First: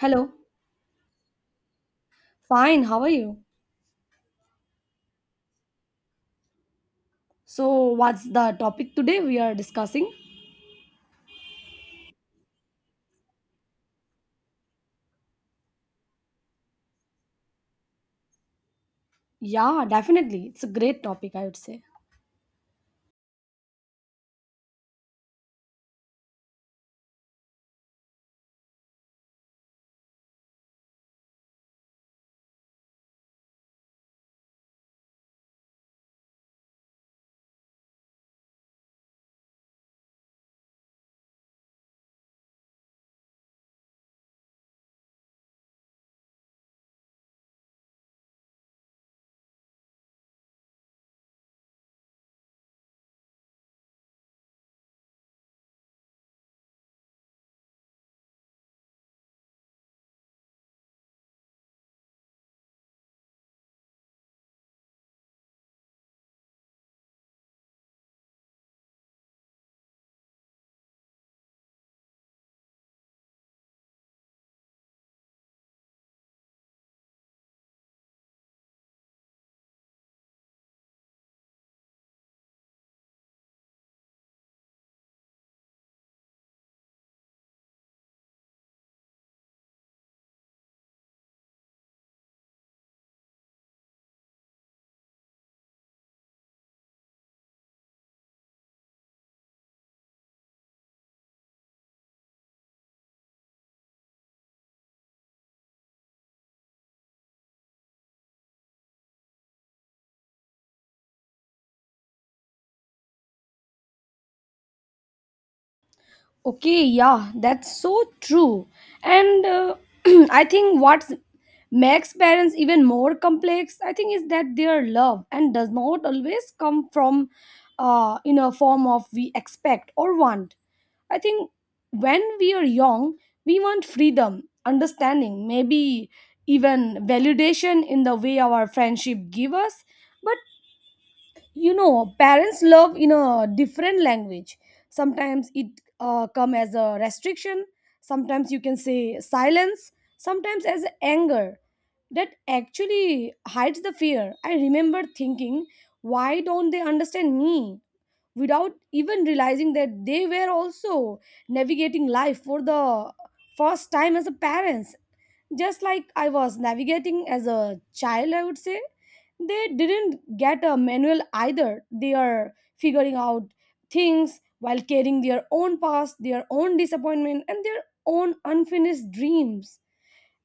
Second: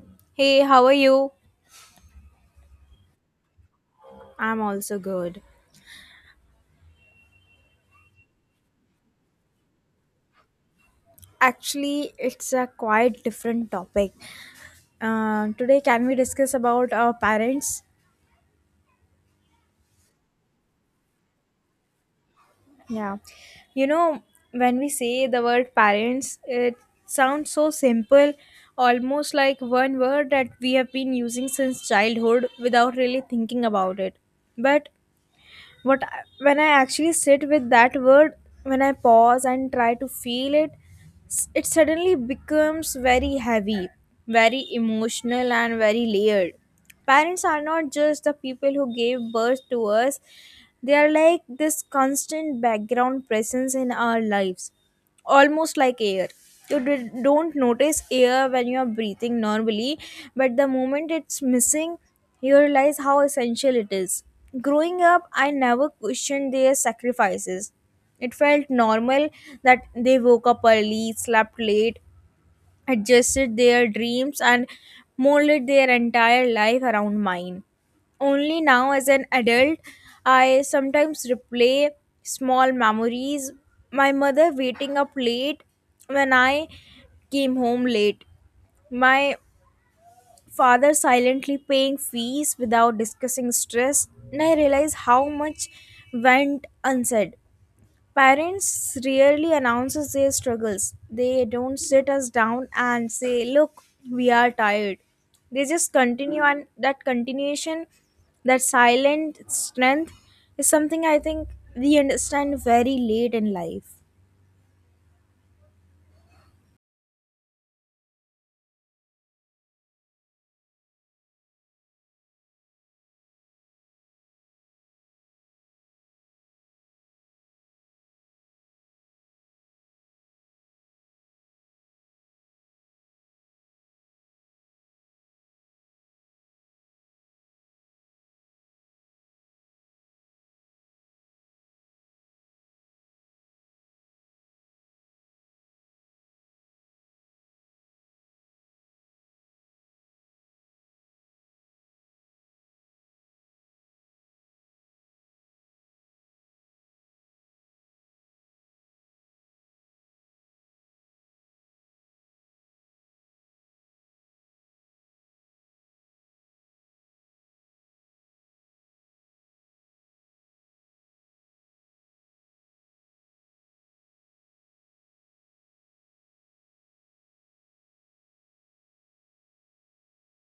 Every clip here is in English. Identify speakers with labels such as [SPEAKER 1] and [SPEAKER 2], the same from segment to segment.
[SPEAKER 1] Hello.
[SPEAKER 2] Hey, how are you?
[SPEAKER 1] Fine, how are you?
[SPEAKER 2] I'm also good.
[SPEAKER 1] So, what's the topic today we are discussing?
[SPEAKER 2] Actually, it's a quite different topic. Today, can we discuss about our parents?
[SPEAKER 1] Yeah, definitely. It's a great topic, I would say.
[SPEAKER 2] Yeah. You know, when we say the word parents, it sounds so simple, almost like one word that we have been using since childhood without really thinking about it. But But when I actually sit with that word, when I pause and try to feel it, it suddenly becomes very heavy, very emotional, and very layered. Parents are not just the people who gave birth to us. They are like this constant background presence in our lives, almost like air. You don't notice air when you are breathing normally, but the moment it's missing, you realize how essential it is. Growing up, I never questioned their sacrifices. It felt normal that they woke up early, slept late, adjusted their dreams, and molded their entire life around mine. Only now, as an adult, I sometimes replay small memories. My mother waiting up late when I came home late, my father silently paying fees without discussing stress, and I realize how much went unsaid. Parents rarely announces their struggles. They don't sit us down and say, "Look, we are tired." They just continue, and that continuation, that silent strength, is something I think we understand very late in life.
[SPEAKER 1] Okay, yeah, that's so true. And I think what makes parents even more complex, I think, is that their love and does not always come from in a form of we expect or want. I think when we are young, we want freedom, understanding, maybe even validation in the way our friendship give us. But you know parents love in a different language, sometimes it come as a restriction, sometimes you can say silence, sometimes as anger that actually hides the fear. I remember thinking, why don't they understand me, without even realizing that they were also navigating life for the first time as a parents, just like I was navigating as a child, I would say. They didn't get a manual either. They are figuring out things while carrying their own past, their own disappointment, and their own unfinished dreams.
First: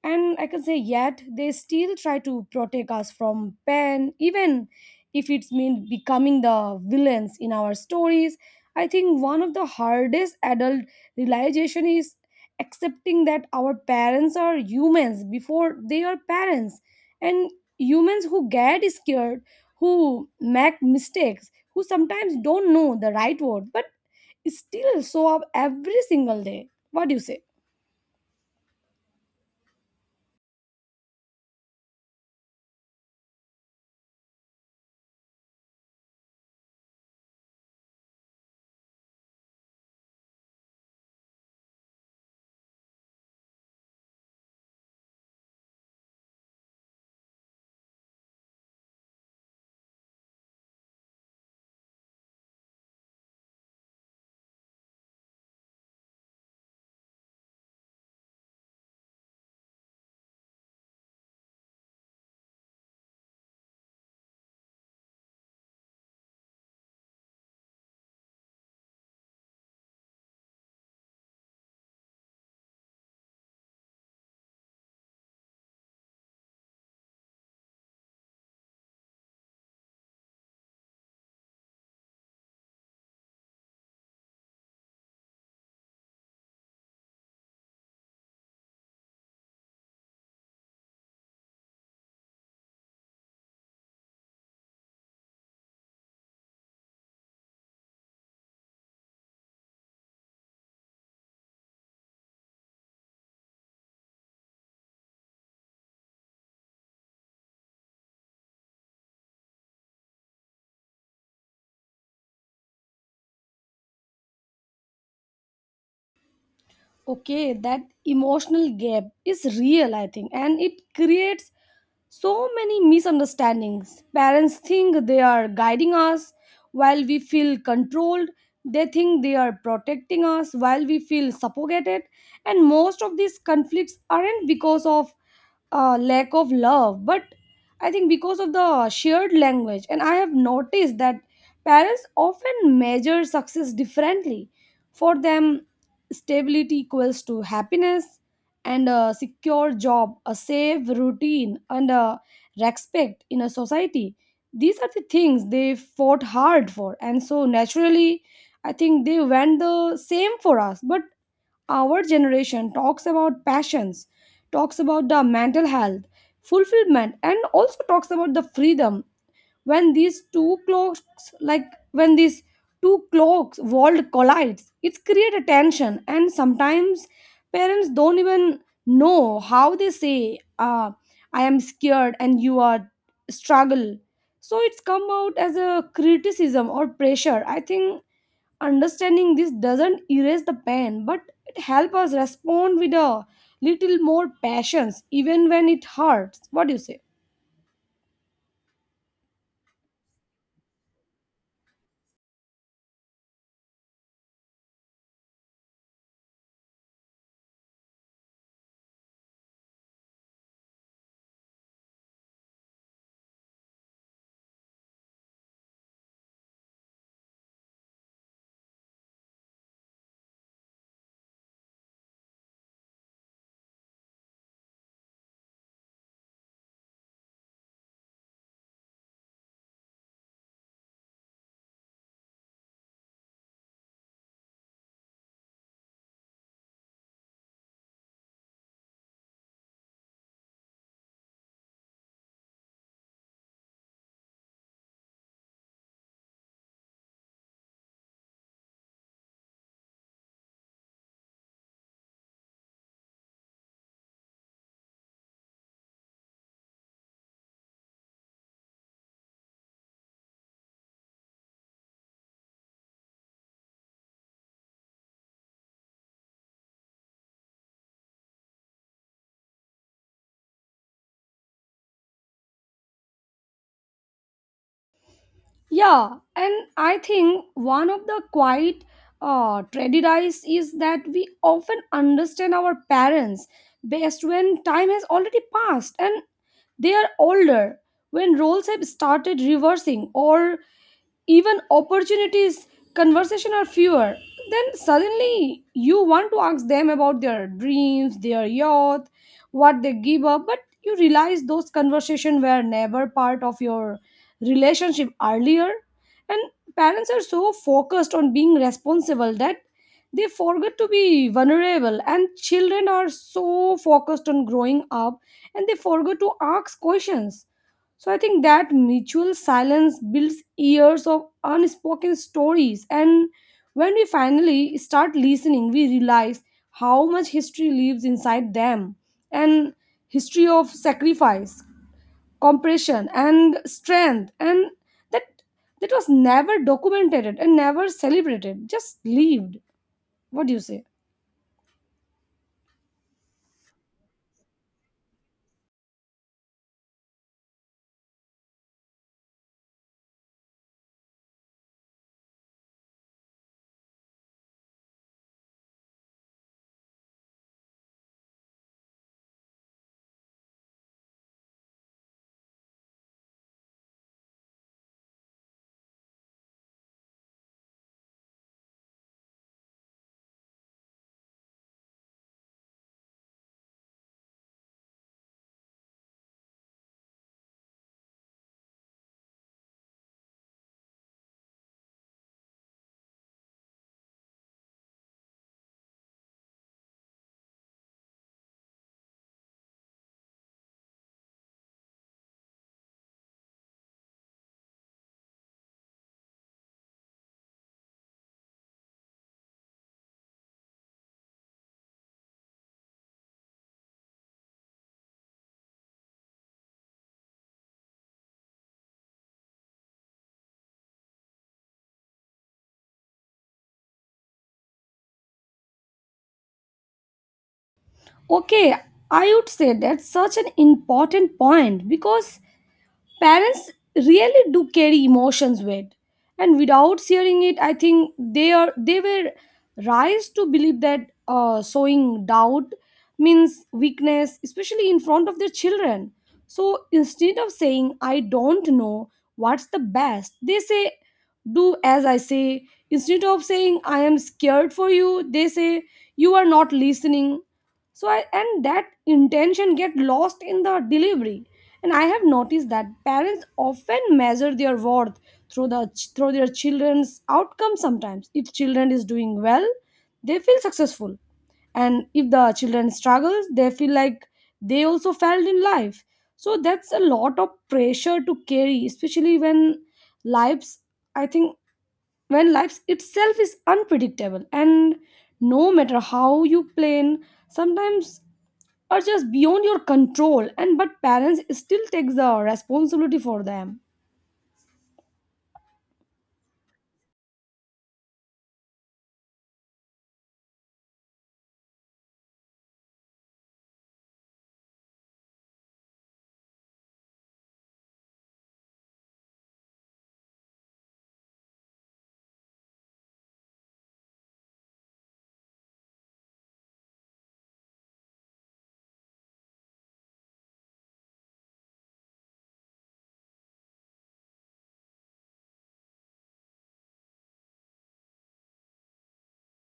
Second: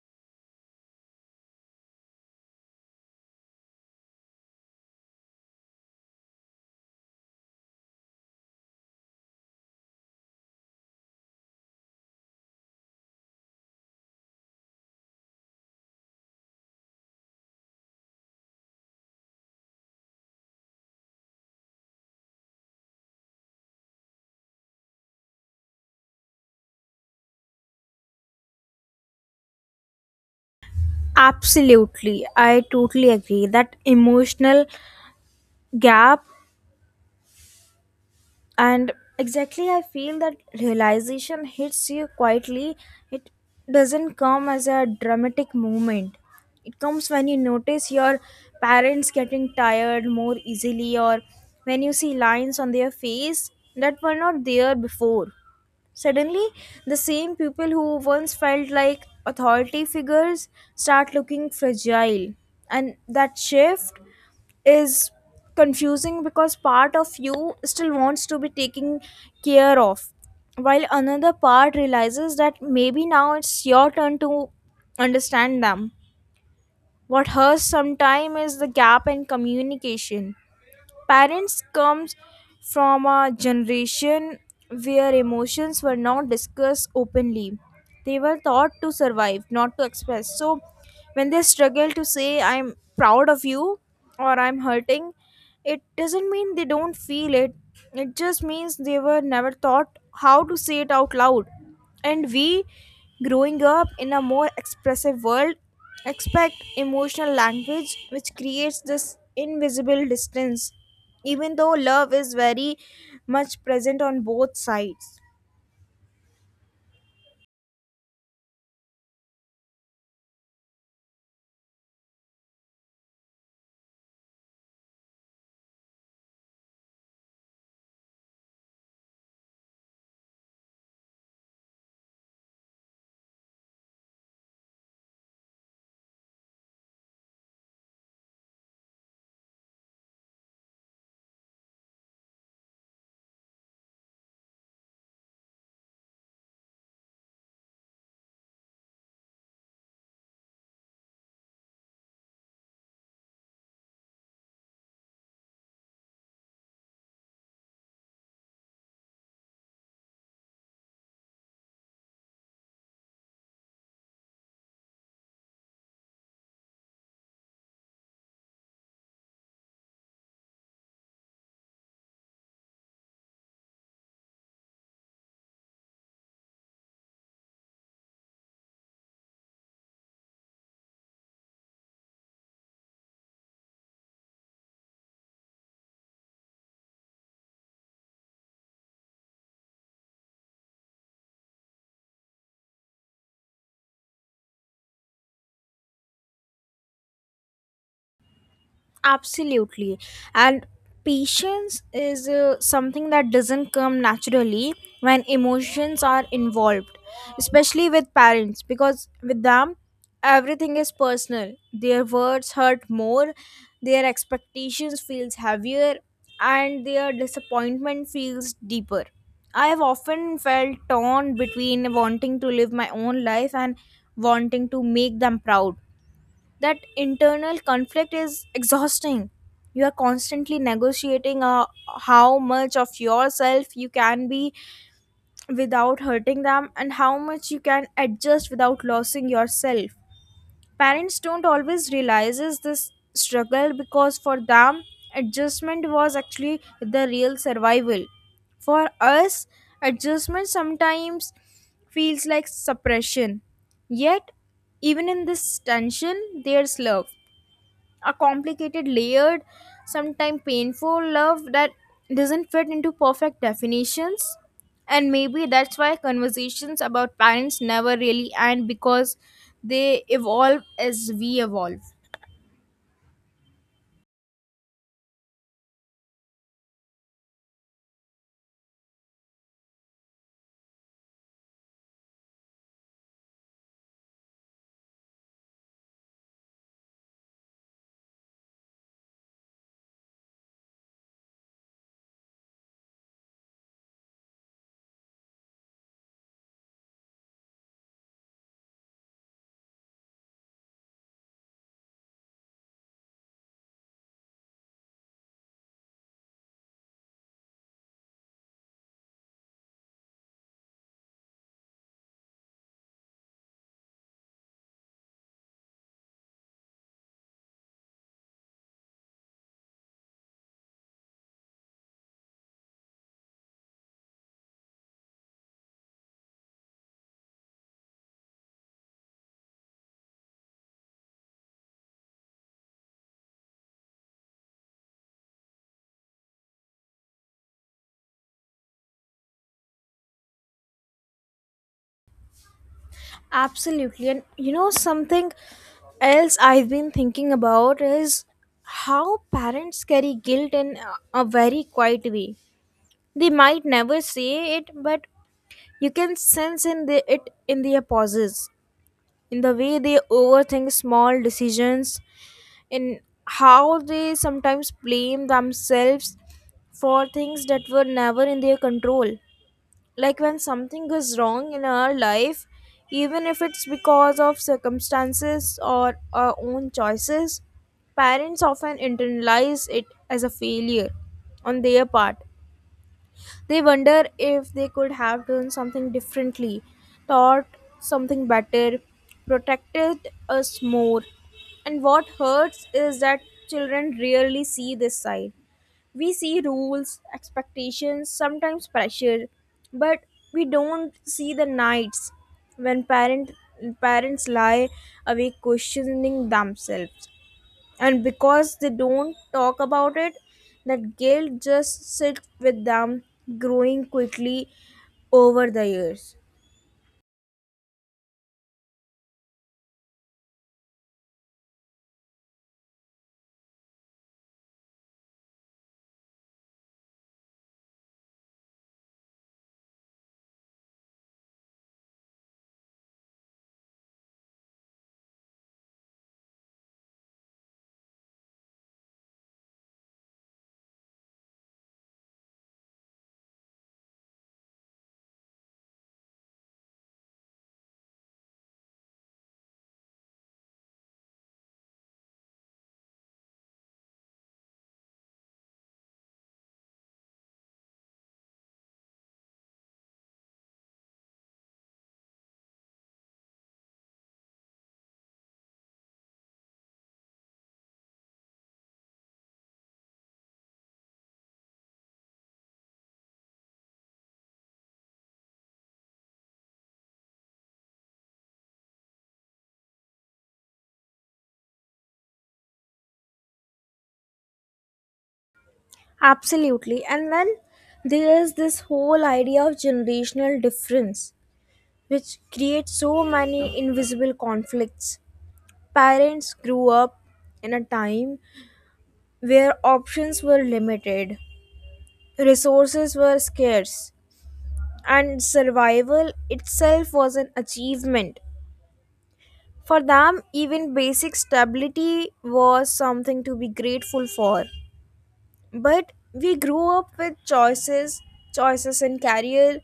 [SPEAKER 1] And I can say yet they still try to protect us from pain, even if it's mean becoming the villains in our stories. I think one of the hardest adult realization is accepting that our parents are humans before they are parents, and humans who get scared, who make mistakes, who sometimes don't know the right word but still show up every single day. What do you say?
[SPEAKER 2] Absolutely. I totally agree. That emotional gap, and exactly, I feel that realization hits you quietly. It doesn't come as a dramatic moment. It comes when you notice your parents getting tired more easily, or when you see lines on their face that were not there before. Suddenly, the same people who once felt like authority figures start looking fragile, and that shift is confusing, because part of you still wants to be taken care of, while another part realizes that maybe now it's your turn to understand them. What hurts sometime is the gap in communication. Parents comes from a generation where emotions were not discussed openly. They were taught to survive, not to express. So when they struggle to say I'm proud of you, or I'm hurting, it doesn't mean they don't feel it. It just means they were never taught how to say it out loud. And we, growing up in a more expressive world, expect emotional language, which creates this invisible distance, even though love is very much present on both sides.
[SPEAKER 1] Okay, that emotional gap is real, I think, and it creates so many misunderstandings. Parents think they are guiding us while we feel controlled. They think they are protecting us while we feel suffocated. And most of these conflicts aren't because of lack of love, but I think because of the shared language. And I have noticed that parents often measure success differently. For them, stability equals to happiness, and a secure job, a safe routine, and a respect in a society, these are the things they fought hard for, and so naturally I think they went the same for us. But our generation talks about passions, talks about the mental health, fulfillment, and also talks about the freedom. when these two clocks like when these two clocks world collides, it's create a tension, and sometimes parents don't even know how they say, I am scared and you are struggle. So it's come out as a criticism or pressure. I think understanding this doesn't erase the pain, but it help us respond with a little more patience, even when it hurts. What do you say?
[SPEAKER 2] Absolutely. And patience is something that doesn't come naturally when emotions are involved, especially with parents, because with them, everything is personal. Their words hurt more, their expectations feels heavier, and their disappointment feels deeper. I have often felt torn between wanting to live my own life and wanting to make them proud. That internal conflict is exhausting. You are constantly negotiating how much of yourself you can be without hurting them, and how much you can adjust without losing yourself. Parents don't always realizes this struggle, because for them, adjustment was actually the real survival. For us, adjustment sometimes feels like suppression. Yet even in this tension, there's love, a complicated, layered, sometimes painful love that doesn't fit into perfect definitions. And maybe that's why conversations about parents never really end, because they evolve as we evolve.
[SPEAKER 1] Yeah, and I think one of the quiet tragedies is that we often understand our parents best when time has already passed and they are older, when roles have started reversing, or even opportunities conversation are fewer. Then suddenly you want to ask them about their dreams, their youth, what they give up, but you realize those conversations were never part of your relationship earlier. And parents are so focused on being responsible that they forget to be vulnerable, and children are so focused on growing up and they forget to ask questions. So I think that mutual silence builds years of unspoken stories. And when we finally start listening, we realize how much history lives inside them. And history of sacrifice, compression, and strength. And that that was never documented and never celebrated, just lived. What do you say?
[SPEAKER 2] Absolutely. And you know, something else I've been thinking about is how parents carry guilt in a very quiet way. They might never say it, but you can sense it in their pauses, in the way they overthink small decisions, in how they sometimes blame themselves for things that were never in their control. Like when something goes wrong in our life, even if it's because of circumstances or our own choices, parents often internalize it as a failure on their part. They wonder if they could have done something differently, taught something better, protected us more. And what hurts is that children rarely see this side. We see rules, expectations, sometimes pressure, but we don't see the nights when parents lie awake questioning themselves. And because they don't talk about it, that guilt just sits with them, growing quickly over the years.
[SPEAKER 1] Okay, I would say that's such an important point because parents really do carry emotions with and without sharing it. I think they were raised to believe that sowing doubt means weakness, especially in front of their children. So instead of saying I don't know what's the best, they say do as I say. Instead of saying I am scared for you, they say you are not listening. So i and that intention get lost in the delivery. And I have noticed that parents often measure their worth through the through their children's outcomes, sometimes. If children is doing well, they feel successful. And if the children struggles, they feel like they also failed in life. So that's a lot of pressure to carry, especially when lives I think when life itself is unpredictable and no matter how you plan, sometimes are just beyond your control. And but parents still takes the responsibility for them.
[SPEAKER 2] Absolutely. And then there is this whole idea of generational difference, which creates so many invisible conflicts. Parents grew up in a time where options were limited, resources were scarce, and survival itself was an achievement. For them, even basic stability was something to be grateful for. But we grew up with choices, choices in career,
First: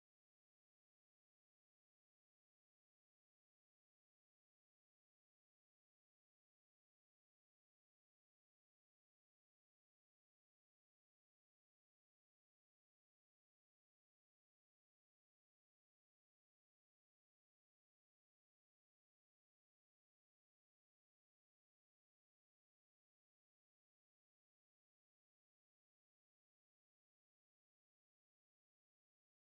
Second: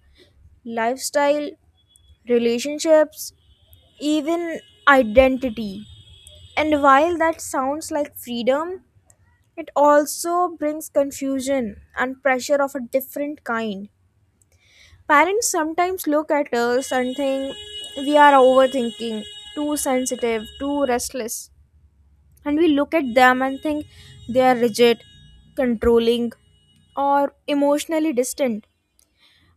[SPEAKER 2] lifestyle, relationships, even identity. And while that sounds like freedom, it also brings confusion and pressure of a different kind. Parents sometimes look at us and think we are overthinking, too sensitive, too restless, and we look at them and think they are rigid, controlling, or emotionally distant.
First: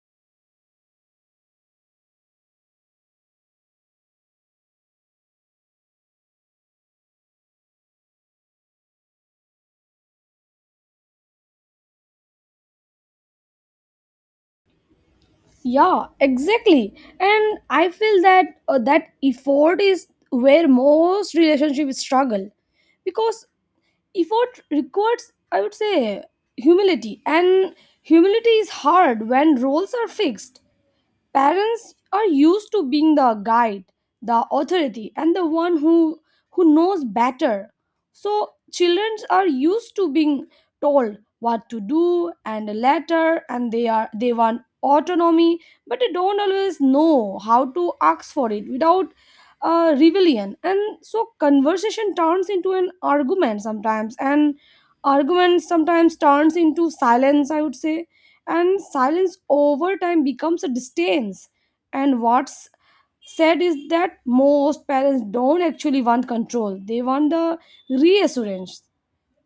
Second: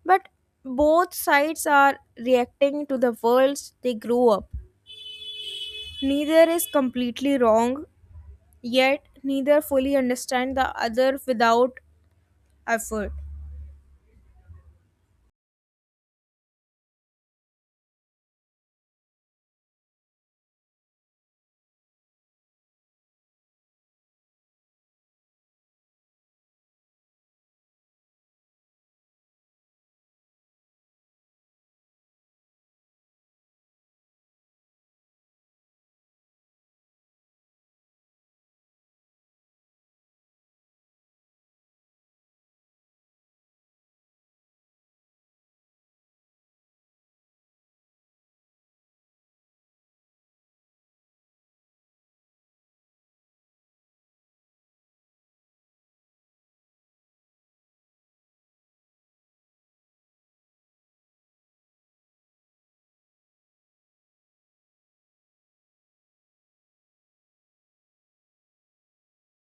[SPEAKER 2] But both sides are reacting to the worlds they grew up. Neither is completely wrong, yet neither fully understand the other without effort.
[SPEAKER 1] Yeah, exactly. And I feel that that effort is where most relationships struggle because effort requires, I would say, humility, and humility is hard when roles are fixed. Parents are used to being the guide, the authority, and who knows better. So children are used to being told what to do, and later, and they are they want autonomy, but they don't always know how to ask for it without rebellion. And so conversation turns into an argument sometimes, and argument sometimes turns into silence, I would say, and silence over time becomes a distance. And what's said is that most parents don't actually want control, they want the reassurance.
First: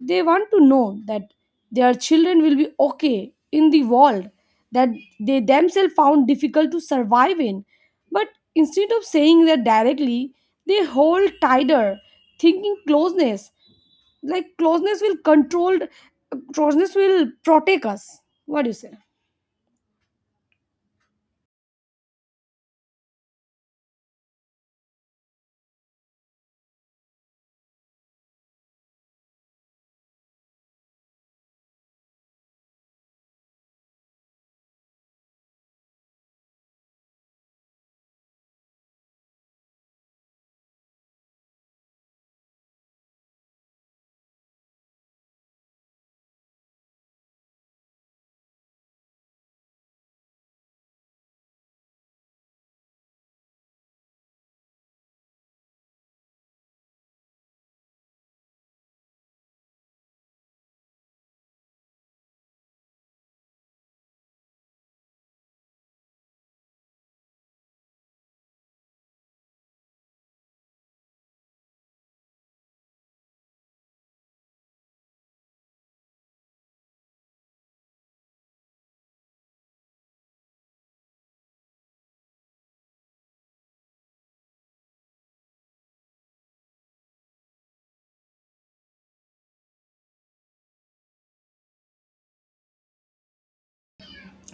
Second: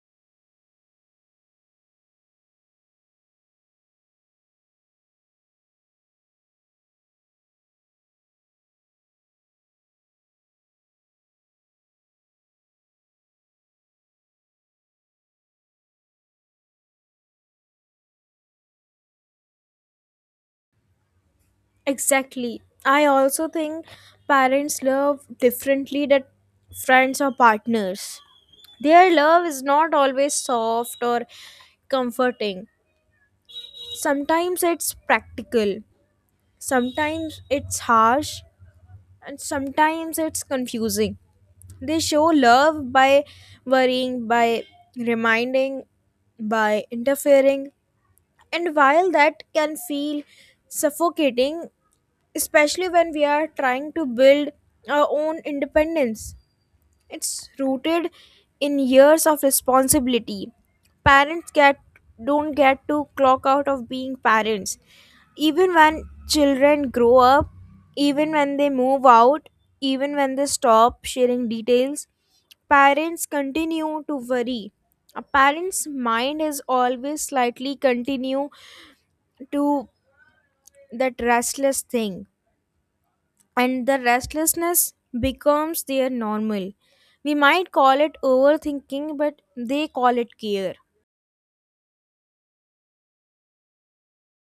[SPEAKER 1] They want to know that their children will be okay in the world that they themselves found difficult to survive in. But instead of saying that directly, they hold tighter, thinking closeness, closeness will control, closeness will protect us. What do you say?
[SPEAKER 2] Exactly. I also think parents love differently than friends or partners. Their love is not always soft or comforting. Sometimes it's practical, sometimes it's harsh, and sometimes it's confusing. They show love by worrying, by reminding, by interfering. And while that can feel suffocating, especially when we are trying to build our own independence, it's rooted in years of responsibility. Parents get don't get to clock out of being parents. Even when children grow up, even when they move out, even when they stop sharing details, parents continue to worry. A parent's mind is always slightly continue to that restless thing, and the restlessness becomes their normal. We might call it overthinking, but they call it care.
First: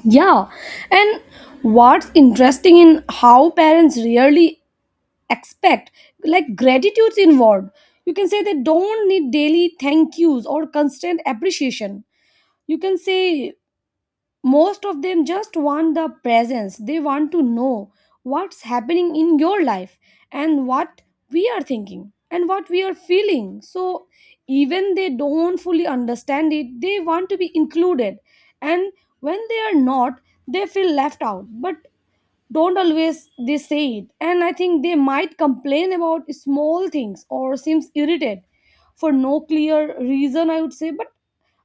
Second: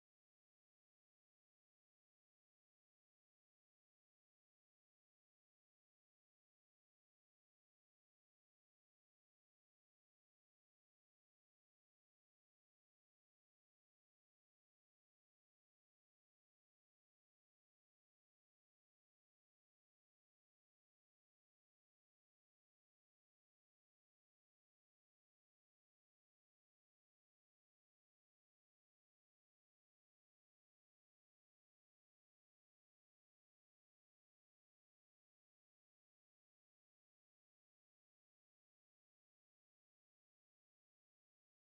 [SPEAKER 1] Yeah, and what's interesting in how parents rarely expect, like, gratitude's involved. You can say they don't need daily thank yous or constant appreciation. You can say most of them just want the presence. They want to know what's happening in your life and what we are thinking and what we are feeling. So even they don't fully understand it, they want to be included. And when they are not, they feel left out, but don't always they say it. And I think they might complain about small things or seems irritated for no clear reason, I would say, but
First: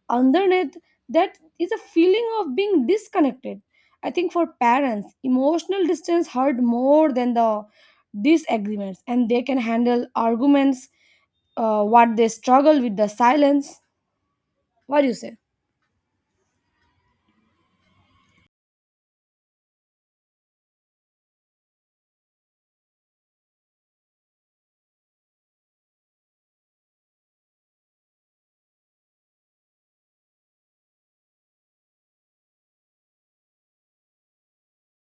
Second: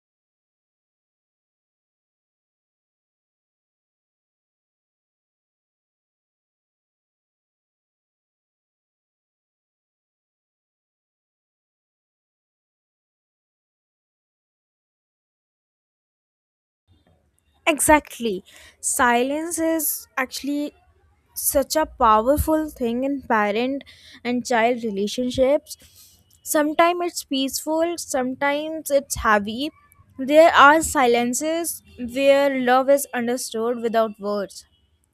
[SPEAKER 1] underneath that is a feeling of being disconnected. I think for parents emotional distance hurt more than the disagreements, and they can handle arguments. What they struggle with the silence. What do you say?
[SPEAKER 2] Exactly. Silence is actually such a powerful thing in parent and child relationships. Sometimes it's peaceful, sometimes it's heavy. There are silences where love is understood without words,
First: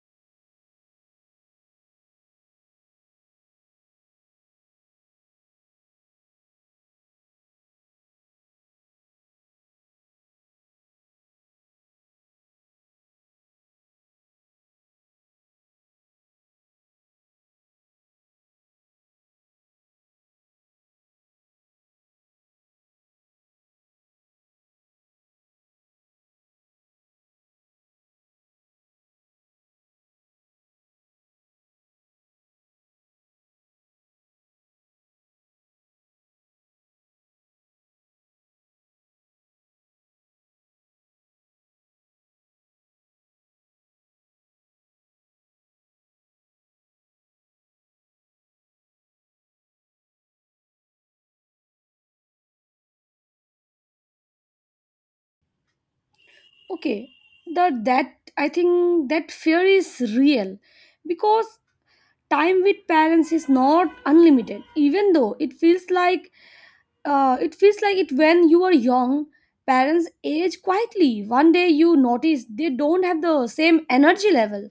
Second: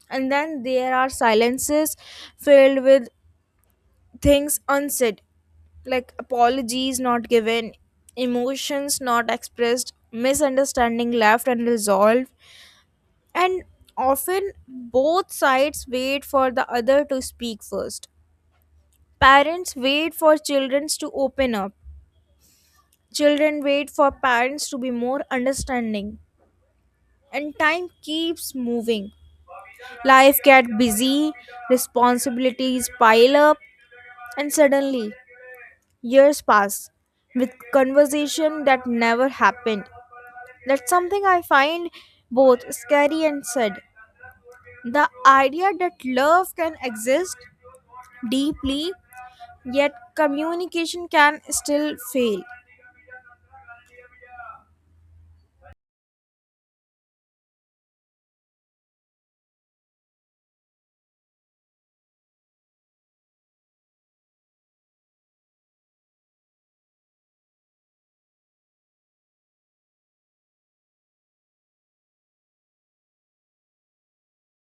[SPEAKER 2] and then there are silences filled with things unsaid, like apologies not given, emotions not expressed, misunderstanding left unresolved. And often both sides wait for the other to speak first. Parents wait for children to open up, children wait for parents to be more understanding, and time keeps moving. Life gets busy, responsibilities pile up, and suddenly years pass with conversation that never happened. That's something I find both scary and sad. The idea that love can exist deeply, yet communication can still fail.
[SPEAKER 1] Okay the that I think that fear is real because time with parents is not unlimited, even though it feels like, it feels like it when you are young. Parents age quietly. One day you notice they don't have the same energy level,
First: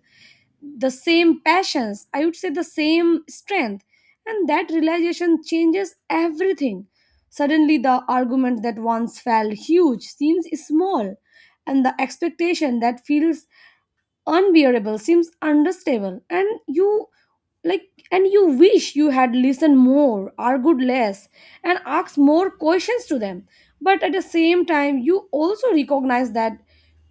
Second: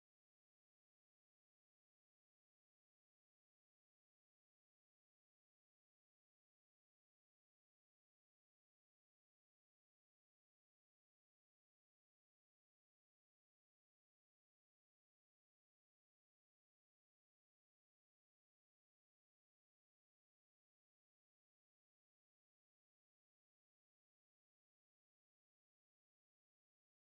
[SPEAKER 1] the same passions, I would say the same strength. And that realization changes everything. Suddenly the argument that once felt huge seems small, and the expectation that feels unbearable seems unstable. Like and you wish you had listened more, argued less, and asked more questions to them. But at the same time you also recognize that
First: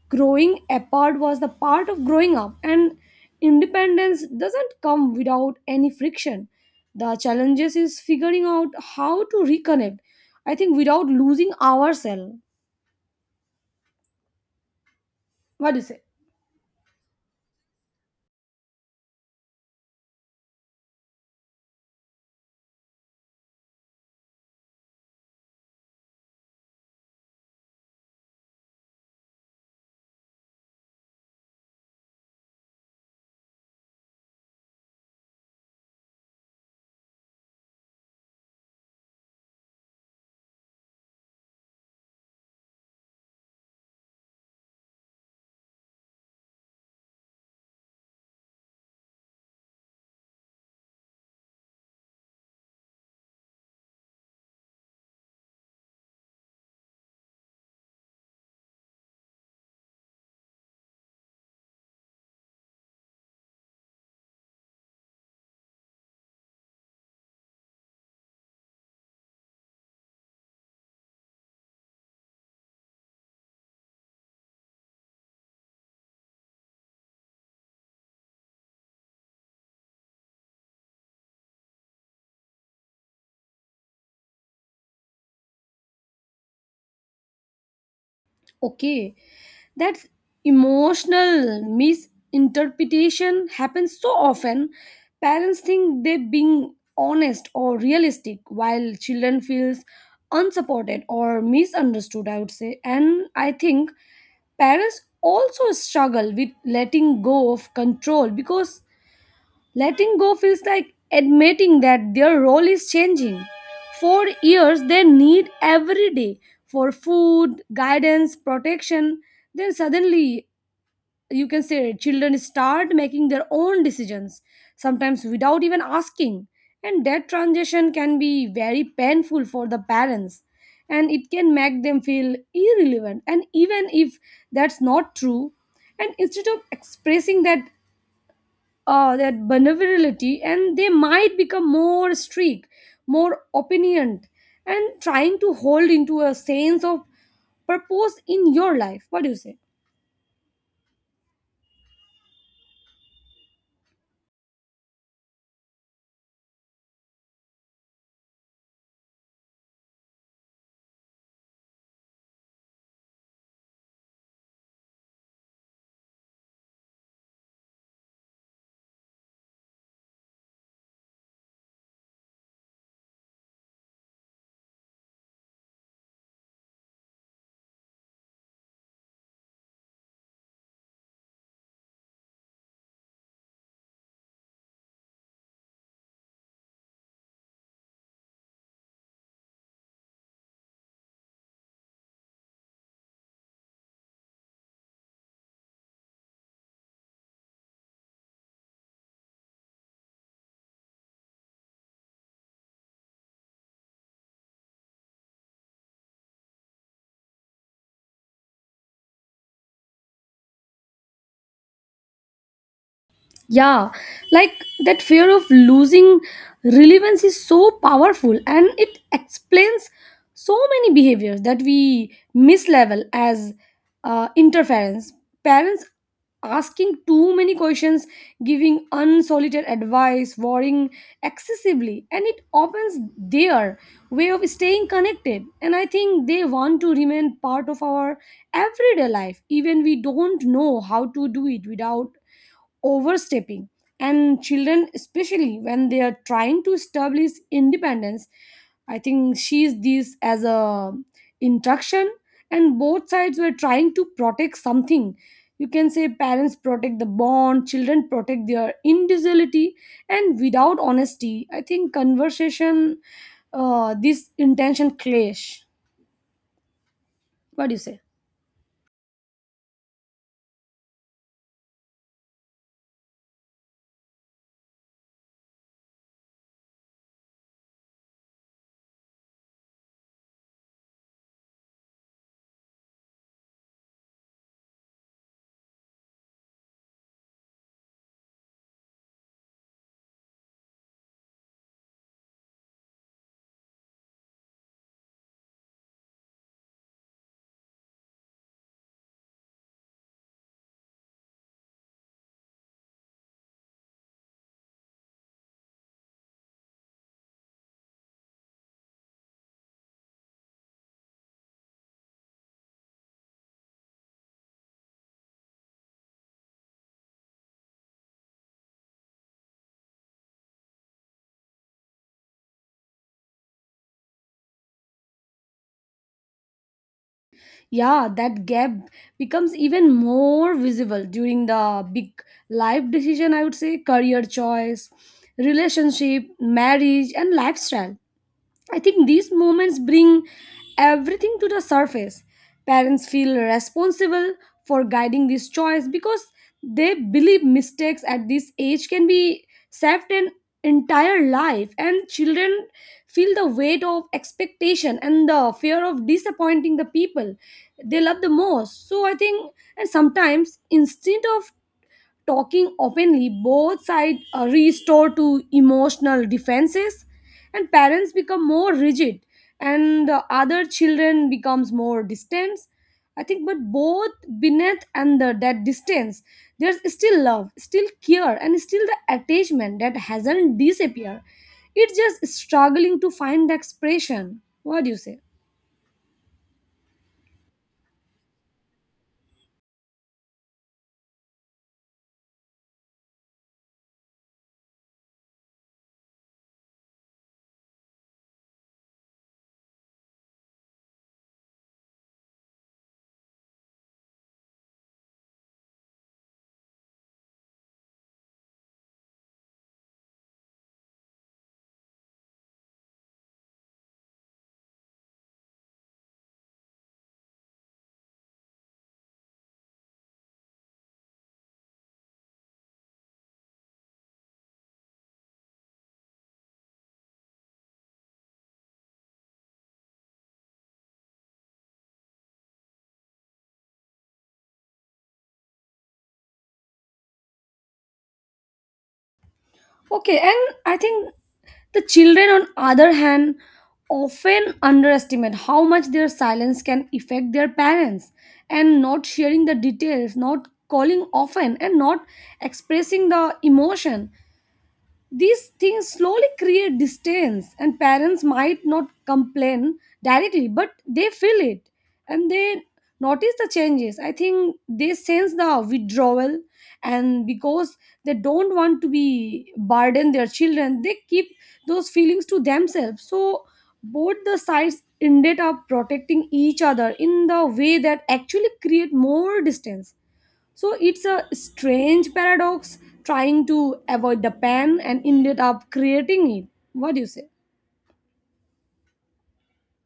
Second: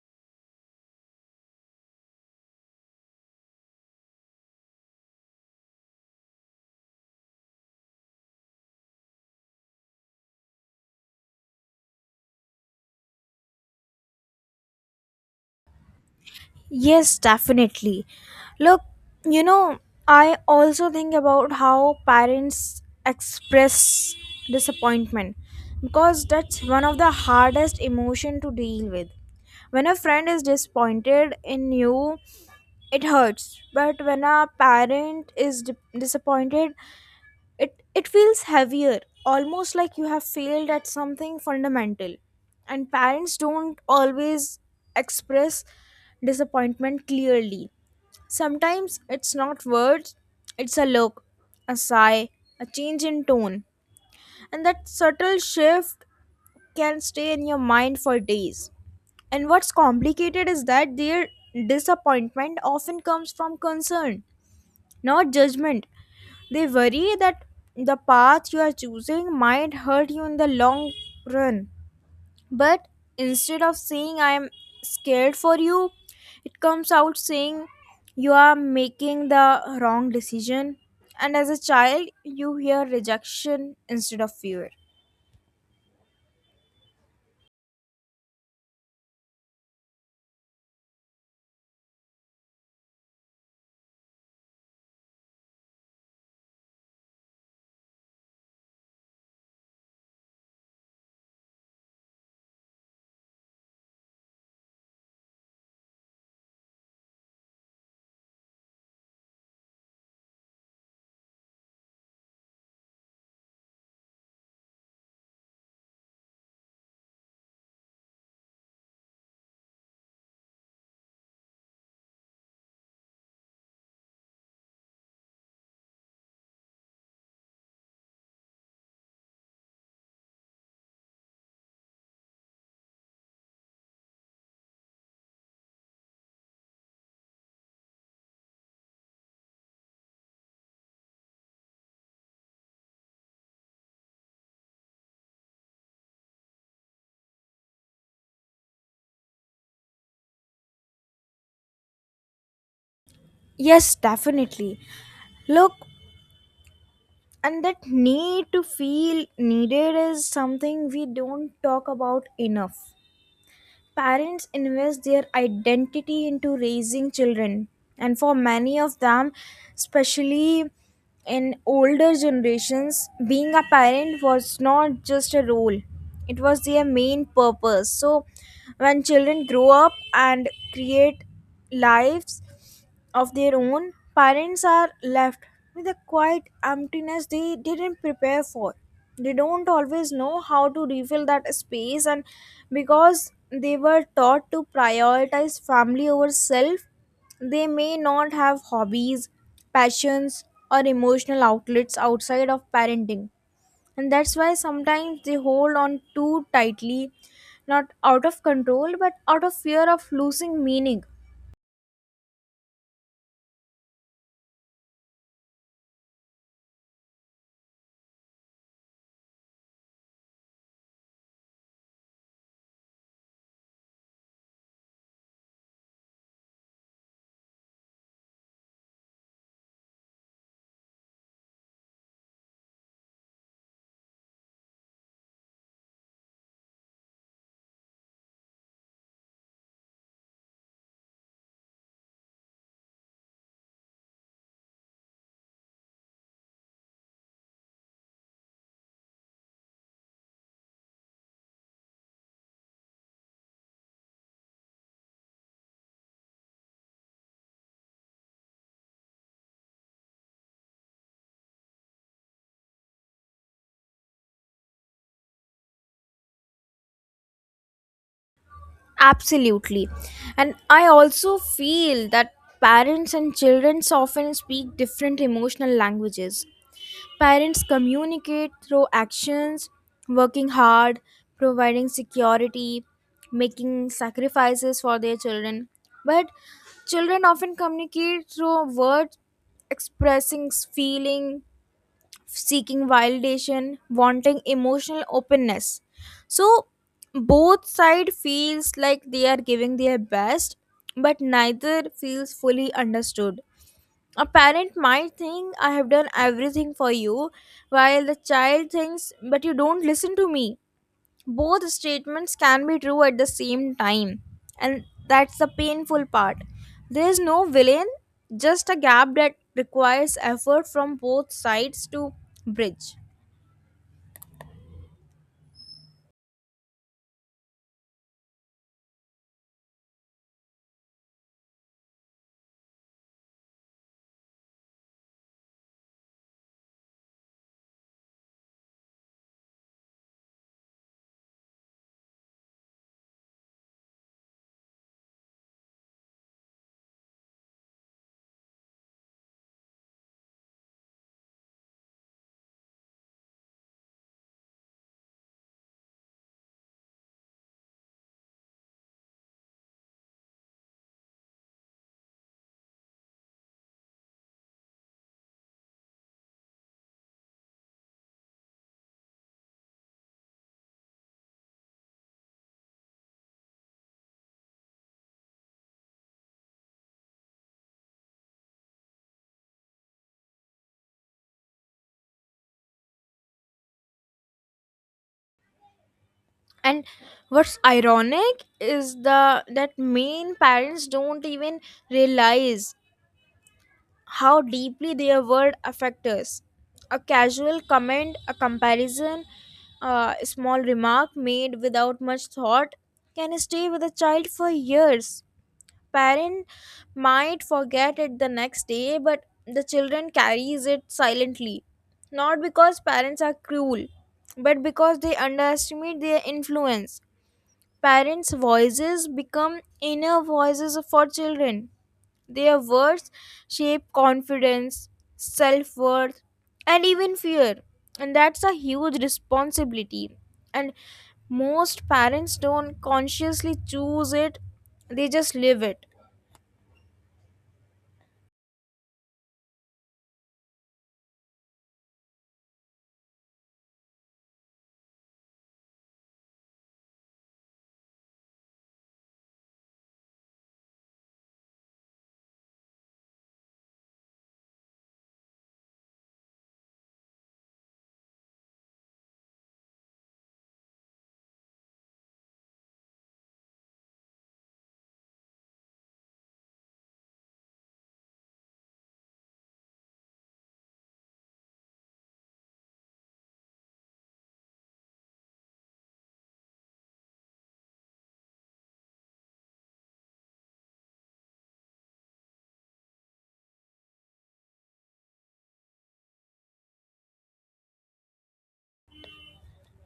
[SPEAKER 1] growing apart was the part of growing up, and independence doesn't come without any friction. The challenges is figuring out how to reconnect, I think, without losing ourselves. What do you say?
[SPEAKER 2] Yes, definitely. Look, you know, I also think about how parents express disappointment, because that's one of the hardest emotion to deal with. When a friend is disappointed in you, it hurts. But when a parent is disappointed, it feels heavier, almost like you have failed at something fundamental. And parents don't always express disappointment clearly. Sometimes it's not words, it's a look, a sigh, a change in tone, and that subtle shift can stay in your mind for days. And what's complicated is that their disappointment often comes from concern, not judgment. They worry that the path you are choosing might hurt you in the long run. But instead of saying I am scared for you, it comes out saying you are making the wrong decision. And as a child, you hear rejection instead of fear.
[SPEAKER 1] Okay, that's emotional misinterpretation happens so often. Parents think they're being honest or realistic, while children feels unsupported or misunderstood, I would say. And I think parents also struggle with letting go of control because letting go feels like admitting that their role is changing. For years, they need every day for food, guidance, protection. Then suddenly, you can say children start making their own decisions, sometimes without even asking. And that transition can be very painful for the parents, and it can make them feel irrelevant, and even if that's not true. And instead of expressing that their vulnerability, and they might become more strict, more opinioned, and trying to hold into a sense of purpose in your life. What do you say?
[SPEAKER 2] Yes, definitely. Look, and that need to feel needed is something we don't talk about enough. Parents invest their identity into raising children, and for many of them, especially in older generations, being a parent was not just a role, it was their main purpose. So, when children grow up and create lives of their own, parents are left with a quiet emptiness they didn't prepare for. They don't always know how to refill that space, and because they were taught to prioritize family over self, they may not have hobbies, passions, or emotional outlets outside of parenting. And that's why sometimes they hold on too tightly, not out of control, but out of fear of losing meaning.
[SPEAKER 1] Yeah, like that fear of losing relevance is so powerful, and it explains so many behaviors that we mislabel as interference. Parents asking too many questions, giving unsolicited advice, worrying excessively, and it opens their way of staying connected. And I think they want to remain part of our everyday life, even we don't know how to do it without overstepping. And children, especially when they are trying to establish independence, I think sees this as a instruction. And both sides were trying to protect something. You can say parents protect the bond, children protect their individuality. And without honesty, I think conversation, this intention clash. What do you say?
[SPEAKER 2] Absolutely. And I also feel that parents and children often speak different emotional languages. Parents communicate through actions, working hard, providing security, making sacrifices for their children. But children often communicate through words, expressing feelings, seeking validation, wanting emotional openness. So both side feels like they are giving their best, but neither feels fully understood. A parent might think I have done everything for you, while the child thinks, but you don't listen to me. Both statements can be true at the same time, and that's the painful part. There is no villain, just a gap that requires effort from both sides to bridge.
[SPEAKER 1] Yeah, that gap becomes even more visible during the big life decision, I would say, career choice, relationship, marriage, and lifestyle. I think these moments bring everything to the surface. Parents feel responsible for guiding this choice because they believe mistakes at this age can be saved an entire life, and children feel the weight of expectation and the fear of disappointing the people they love the most. So I think, and sometimes instead of talking openly, both sides restore to emotional defenses, and parents become more rigid, and the other children becomes more distant. I think, but both beneath that distance, there's still love, still care, and still the attachment that hasn't disappeared. It's just struggling to find the expression. What do you say?
[SPEAKER 2] And what's ironic is the that main parents don't even realize how deeply their word affect us. A casual comment, a comparison, a small remark made without much thought, can stay with a child for years. Parent might forget it the next day, but the children carries it silently, not because parents are cruel, but because they underestimate their influence. Parents' voices become inner voices for children. Their words shape confidence, self worth, and even fear. And that's a huge responsibility. And most parents don't consciously choose it, they just live it.
[SPEAKER 1] Okay, and I think the children, on other hand, often underestimate how much their silence can affect their parents. And not sharing the details, not calling often, and not expressing the emotion, these things slowly create distance, and parents might not complain directly, but they feel it and they notice the changes. I think they sense the withdrawal, and because they don't want to be burden their children, they keep those feelings to themselves. So both the sides ended up protecting each other in the way that actually create more distance. So it's a strange paradox, trying to avoid the pen and ended up creating it. What do you say?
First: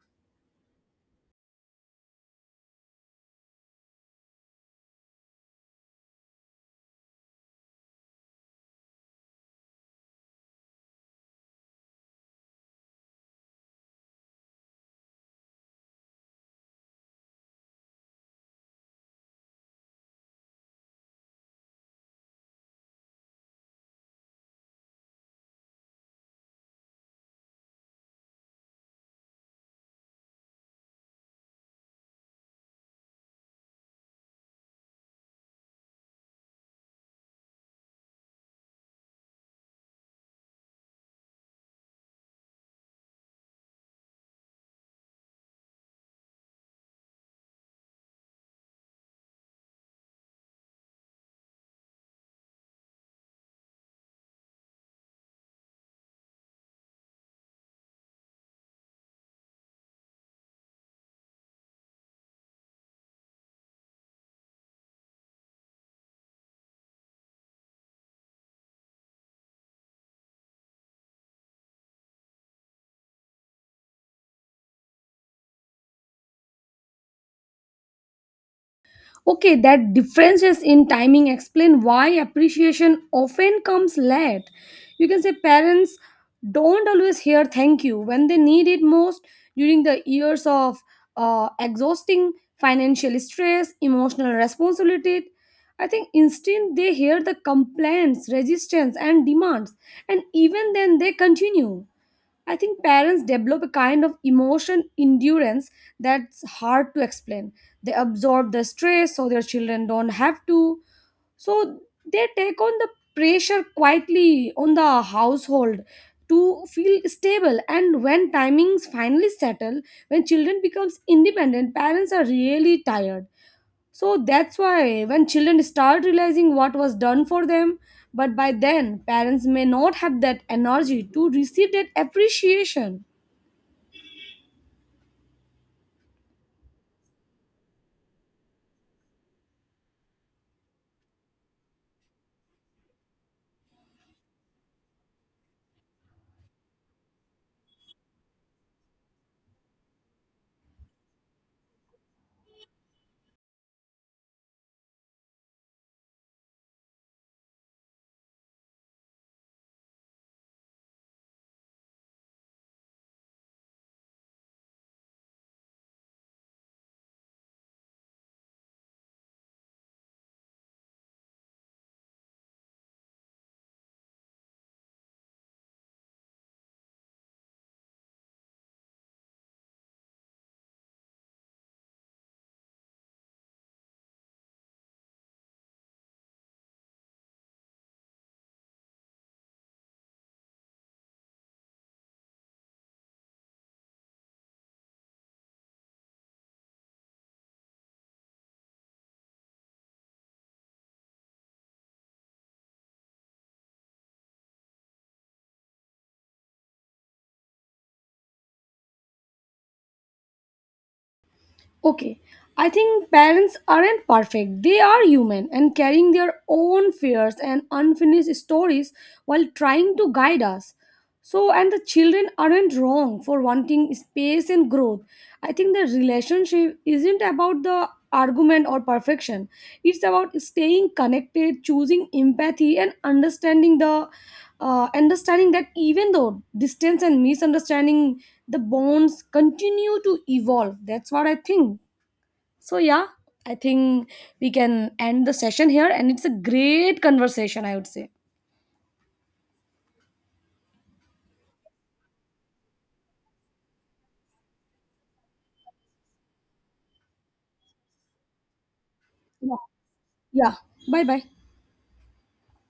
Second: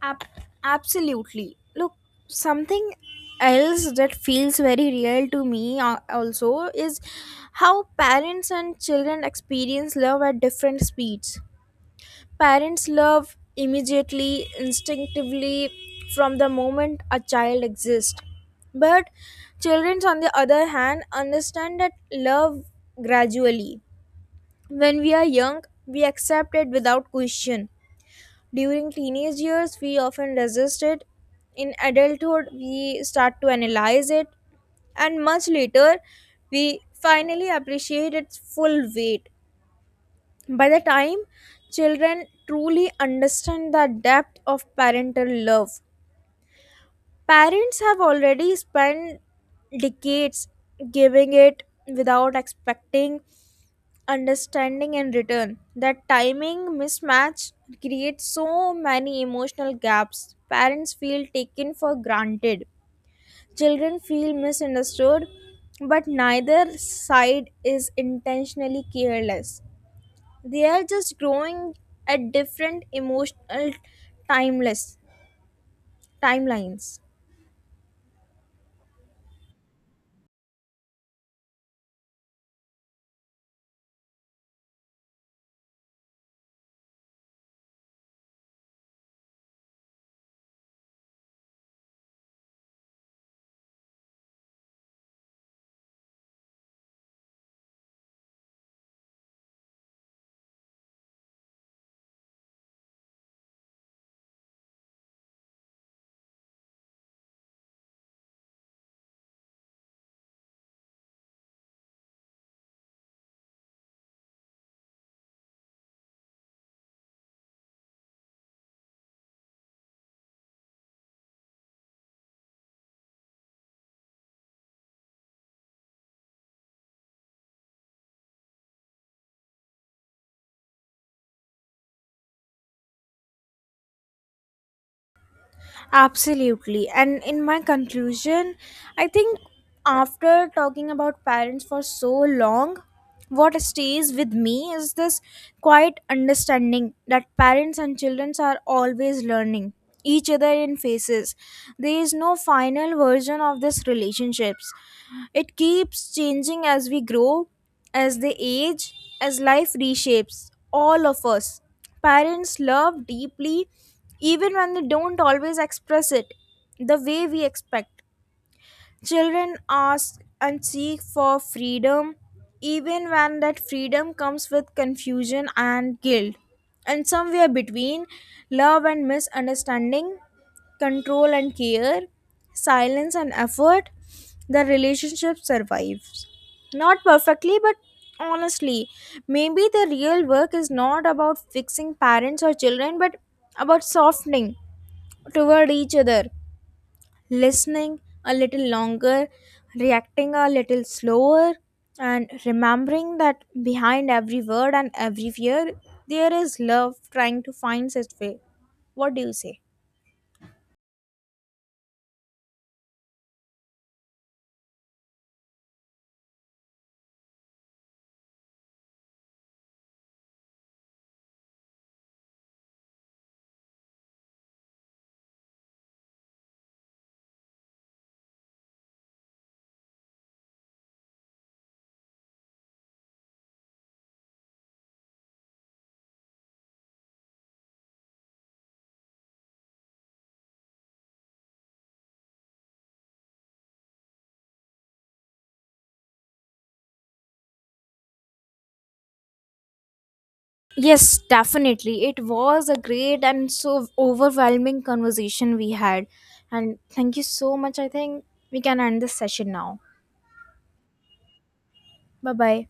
[SPEAKER 2] Ab- absolutely. Look, something else that feels very real to me also is how parents and children experience love at different speeds. Parents love immediately, instinctively, from the moment a child exists. But children, on the other hand, understand that love gradually. When we are young, we accept it without question. During teenage years, we often resist it. In adulthood, we start to analyze it. And much later, we finally appreciate its full weight. By the time children truly understand the depth of parental love, parents have already spent decades giving it without expecting understanding in return. That timing mismatch creates so many emotional gaps. Parents feel taken for granted, children feel misunderstood, but neither side is intentionally careless. They are just growing at different emotional timeless timelines.
[SPEAKER 1] Okay, that differences in timing explain why appreciation often comes late. You can say parents don't always hear thank you when they need it most, during the years of exhausting financial stress, emotional responsibility. I think instead they hear the complaints, resistance, and demands, and even then they continue. I think parents develop a kind of emotion endurance that's hard to explain. They absorb the stress so their children don't have to. So they take on the pressure quietly on the household to feel stable. And when timings finally settle, when children becomes independent, parents are really tired. So that's why when children start realizing what was done for them, but by then parents may not have that energy to receive that appreciation.
[SPEAKER 2] Absolutely. And in my conclusion, I think after talking about parents for so long, what stays with me is this quiet understanding that parents and children are always learning each other in phases. There is no final version of this relationships. It keeps changing as we grow, as they age, as life reshapes all of us. Parents love deeply even when they don't always express it the way we expect. Children ask and seek for freedom, even when that freedom comes with confusion and guilt. And somewhere between love and misunderstanding, control and care, silence and effort, the relationship survives. Not perfectly, but honestly. Maybe the real work is not about fixing parents or children, but about softening toward each other, listening a little longer, reacting a little slower, and remembering that behind every word and every fear, there is love trying to find its way. What do you say?
[SPEAKER 1] Okay, I think parents aren't perfect. They are human and carrying their own fears and unfinished stories while trying to guide us. So, and the children aren't wrong for wanting space and growth. I think the relationship isn't about the argument or perfection, it's about staying connected, choosing empathy, and understanding the, understanding that even though distance and misunderstanding, the bonds continue to evolve. That's what I think. So yeah, I think we can end the session here, and it's a great conversation, I would say.
[SPEAKER 2] Yes, definitely. It was a great and so overwhelming conversation we had. And thank you so much. I think we can end this session
[SPEAKER 1] Yeah,
[SPEAKER 2] now.
[SPEAKER 1] yeah. Bye bye.
[SPEAKER 2] Bye bye.